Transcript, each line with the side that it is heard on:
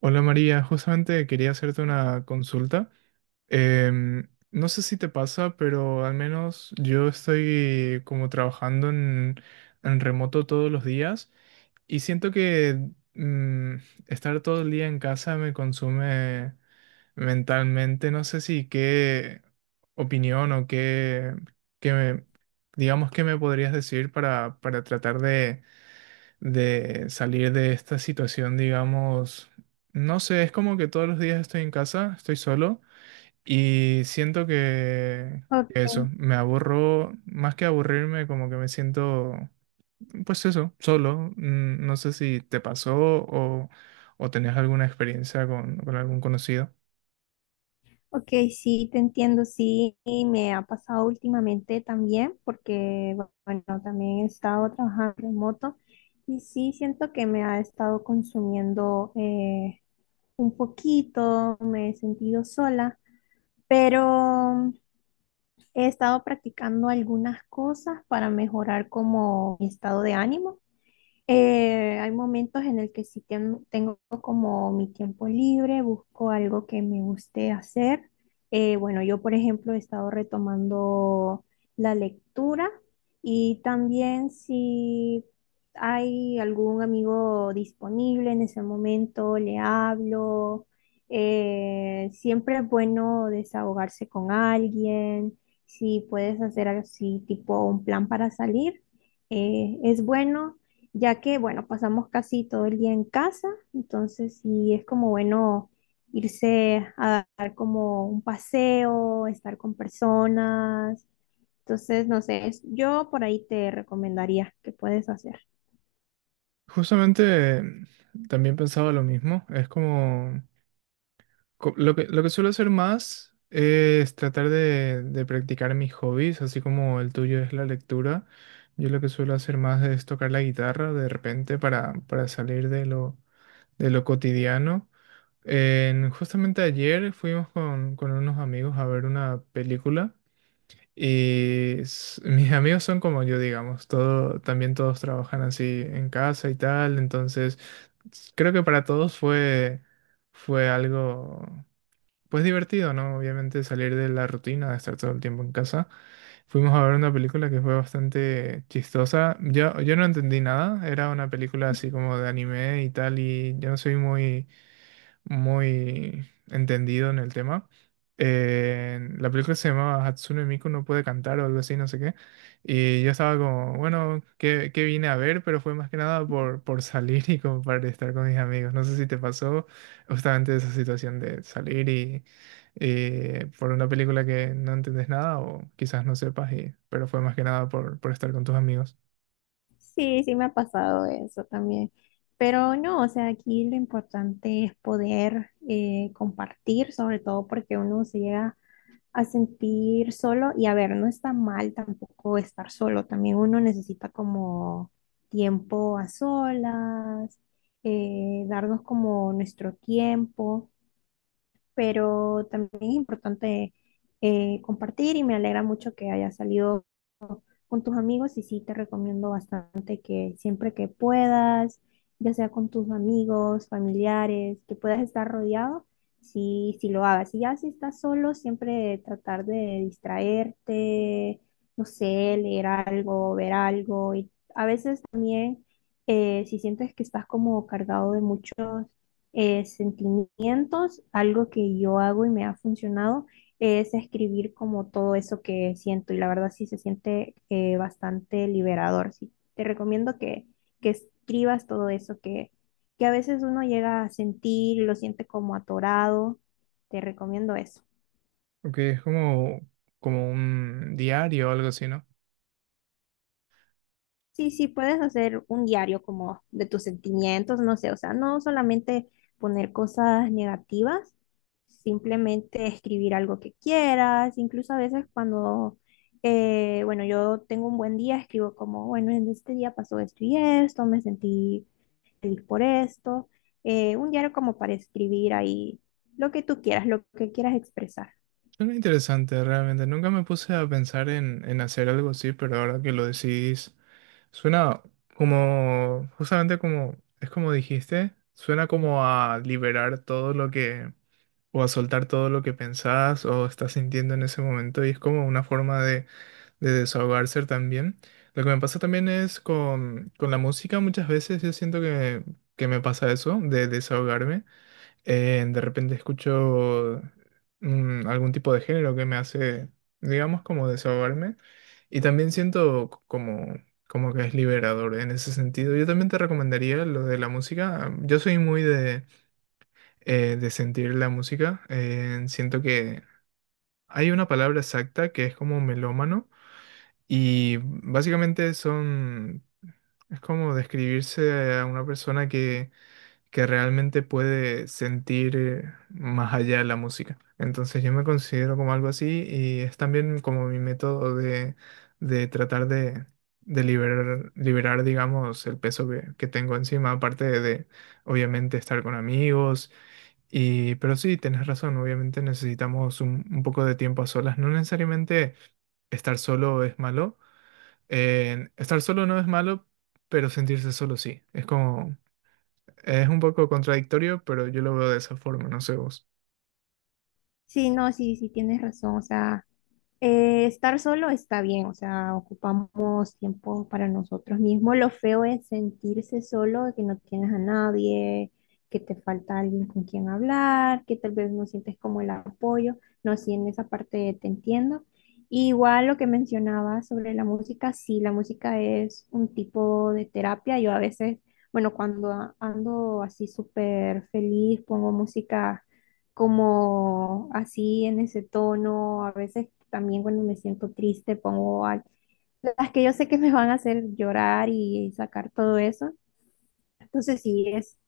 right: Hola María, justamente quería hacerte una consulta. No sé si te pasa, pero al menos yo estoy como trabajando en remoto todos los días y siento que mm, estar todo el día en casa me consume mentalmente. No sé si qué opinión o qué me- digamos, qué me podrías decir para tratar de salir de esta situación, digamos, no sé, es como que todos los días estoy en casa, estoy solo y siento que eso,
left: Ok,
right: me aburro, más que aburrirme, como que me siento, pues eso, solo. No sé si te pasó o tenés alguna experiencia con algún conocido.
left: ok, sí, te entiendo, sí, y me ha pasado últimamente también, porque, bueno, también he estado trabajando remoto y sí siento que me ha estado consumiendo un poquito, me he sentido sola, pero he estado practicando algunas cosas para mejorar como mi estado de ánimo. Hay momentos en el que sí tengo como mi tiempo libre, busco algo que me guste hacer. Bueno, yo por ejemplo he estado retomando la lectura y también si hay algún amigo disponible en ese momento, le hablo. Siempre es bueno desahogarse con alguien. Si puedes hacer así tipo un plan para salir es bueno ya que, bueno, pasamos casi todo el día en casa, entonces sí es como bueno irse a dar como un paseo, estar con personas. Entonces, no sé, yo por ahí te recomendaría que puedes hacer.
right: Justamente también pensaba lo mismo, es como. Lo lo que suelo hacer más es tratar de practicar mis hobbies, así como el tuyo es la lectura. Yo lo que suelo hacer más es tocar la guitarra de repente para salir de de lo cotidiano. Justamente ayer fuimos con unos amigos a ver una película y mis amigos son como yo, digamos, todo, también todos trabajan así en casa y tal, entonces creo que para todos fue algo. Pues divertido, ¿no? Obviamente salir de la rutina de estar todo el tiempo en casa. Fuimos a ver una película que fue bastante chistosa. Yo no entendí nada, era una película así como de anime y tal, y yo no soy muy muy entendido en el tema. La película se llamaba Hatsune Miku no puede cantar o algo así, no sé qué. Y yo estaba como, bueno, ¿ qué vine a ver? Pero fue más que nada por salir y como para estar con mis amigos. No sé si te pasó justamente esa situación de salir y por una película que no entendés nada o quizás no sepas, y, pero fue más que nada por estar con tus amigos.
left: Sí, sí me ha pasado eso también. Pero no, o sea, aquí lo importante es poder compartir, sobre todo porque uno se llega a sentir solo y a ver, no está mal tampoco estar solo, también uno necesita como tiempo a solas, darnos como nuestro tiempo, pero también es importante compartir y me alegra mucho que haya salido con tus amigos y sí te recomiendo bastante que siempre que puedas, ya sea con tus amigos, familiares, que puedas estar rodeado, sí, sí lo hagas. Y ya si estás solo, siempre tratar de distraerte, no sé, leer algo, ver algo. Y a veces también, si sientes que estás como cargado de muchos sentimientos, algo que yo hago y me ha funcionado es escribir como todo eso que siento y la verdad sí se siente bastante liberador. Sí, te recomiendo que escribas todo eso que a veces uno llega a sentir y lo siente como atorado. Te recomiendo eso.
right: Porque es como, como un diario o algo así, ¿no?
left: Sí, sí, puedes hacer un diario como de tus sentimientos, no sé, o sea, no solamente poner cosas negativas, simplemente escribir algo que quieras, incluso a veces cuando, bueno, yo tengo un buen día, escribo como, bueno, en este día pasó esto y esto, me sentí feliz por esto, un diario como para escribir ahí lo que tú quieras, lo que quieras expresar.
right: Suena interesante, realmente. Nunca me puse a pensar en hacer algo así, pero ahora que lo decís, suena como, justamente como, es como dijiste, suena como a liberar todo lo o a soltar todo lo que pensás o estás sintiendo en ese momento, y es como una forma de desahogarse también. Lo que me pasa también es con la música, muchas veces yo siento que me pasa eso, de desahogarme. De repente escucho algún tipo de género que me hace, digamos, como desahogarme. Y también siento como, como que es liberador en ese sentido. Yo también te recomendaría lo de la música. Yo soy muy de sentir la música. Siento que hay una palabra exacta que es como melómano. Y básicamente son... Es como describirse a una persona que realmente puede sentir más allá de la música. Entonces yo me considero como algo así y es también como mi método de tratar de liberar, liberar, digamos, el peso que tengo encima, aparte obviamente, estar con amigos. Y, pero sí, tenés razón, obviamente necesitamos un poco de tiempo a solas. No necesariamente estar solo es malo. Estar solo no es malo, pero sentirse solo sí. Es como es un poco contradictorio, pero yo lo veo de esa forma, no sé vos.
left: Sí, no, sí, sí, tienes razón. O sea, estar solo está bien, o sea, ocupamos tiempo para nosotros mismos. Lo feo es sentirse solo, que no tienes a nadie, que te falta alguien con quien hablar, que tal vez no sientes como el apoyo. No, sí, en esa parte te entiendo. Igual lo que mencionabas sobre la música, sí, la música es un tipo de terapia. Yo a veces, bueno, cuando ando así súper feliz, pongo música como así en ese tono. A veces también cuando me siento triste pongo las que yo sé que me van a hacer llorar y sacar todo eso. Entonces sí, es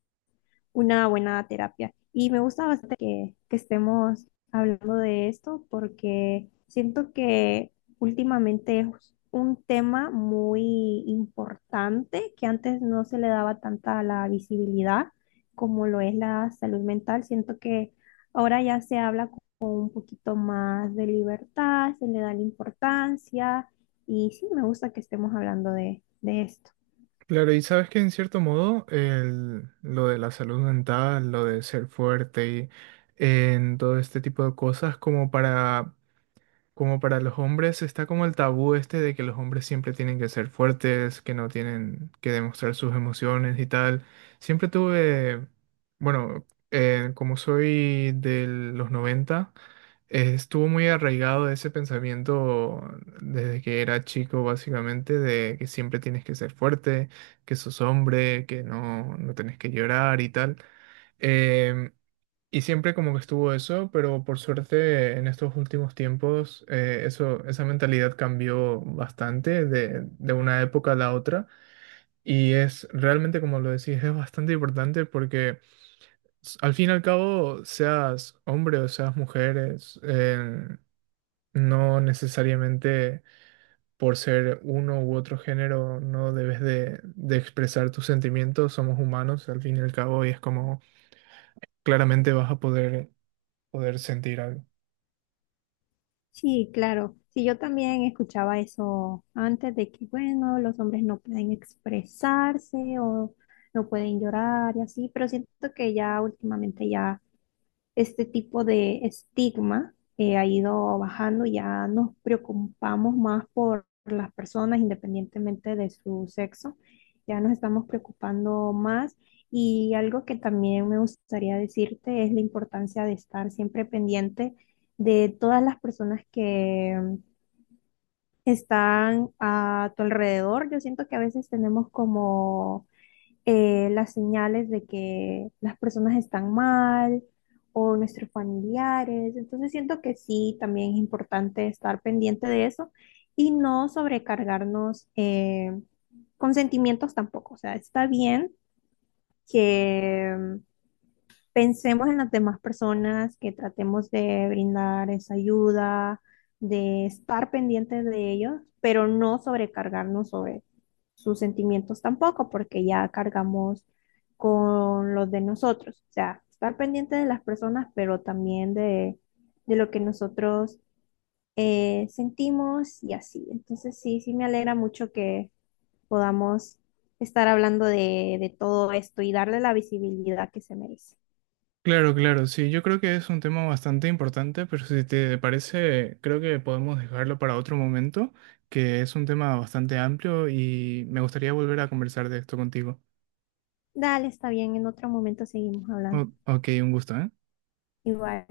left: una buena terapia. Y me gusta bastante que estemos hablando de esto porque siento que últimamente es un tema muy importante que antes no se le daba tanta la visibilidad como lo es la salud mental. Siento que ahora ya se habla con un poquito más de libertad, se le da la importancia y sí, me gusta que estemos hablando de esto.
right: Claro, y sabes que en cierto modo lo de la salud mental, lo de ser fuerte y en todo este tipo de cosas, como como para los hombres, está como el tabú este de que los hombres siempre tienen que ser fuertes, que no tienen que demostrar sus emociones y tal. Siempre tuve, bueno, como soy de los 90 estuvo muy arraigado ese pensamiento desde que era chico, básicamente, de que siempre tienes que ser fuerte, que sos hombre, que no, no tenés que llorar y tal. Em, y siempre como que estuvo eso, pero por suerte en estos últimos tiempos eso, esa mentalidad cambió bastante de una época a la otra. Y es realmente, como lo decís, es bastante importante porque al fin y al cabo, seas hombre o seas mujer, es, no necesariamente por ser uno u otro género no debes de expresar tus sentimientos, somos humanos al fin y al cabo y es como claramente vas a poder, poder sentir algo.
left: Sí, claro. Sí, yo también escuchaba eso antes de que, bueno, los hombres no pueden expresarse o no pueden llorar y así, pero siento que ya últimamente ya este tipo de estigma ha ido bajando, ya nos preocupamos más por las personas independientemente de su sexo, ya nos estamos preocupando más y algo que también me gustaría decirte es la importancia de estar siempre pendiente de todas las personas que están a tu alrededor. Yo siento que a veces tenemos como las señales de que las personas están mal o nuestros familiares. Entonces siento que sí, también es importante estar pendiente de eso y no sobrecargarnos con sentimientos tampoco. O sea, está bien que pensemos en las demás personas, que tratemos de brindar esa ayuda, de estar pendientes de ellos, pero no sobrecargarnos sobre sus sentimientos tampoco, porque ya cargamos con los de nosotros. O sea, estar pendiente de las personas, pero también de lo que nosotros sentimos y así. Entonces, sí, sí me alegra mucho que podamos estar hablando de todo esto y darle la visibilidad que se merece.
right: Claro, claro, sí, yo creo que es un tema bastante importante, pero si te parece, creo que podemos dejarlo para otro momento, que es un tema bastante amplio y me gustaría volver a conversar de esto contigo.
left: Dale, está bien, en otro momento seguimos hablando.
right: Ok, un gusto, ¿eh?
left: Igual.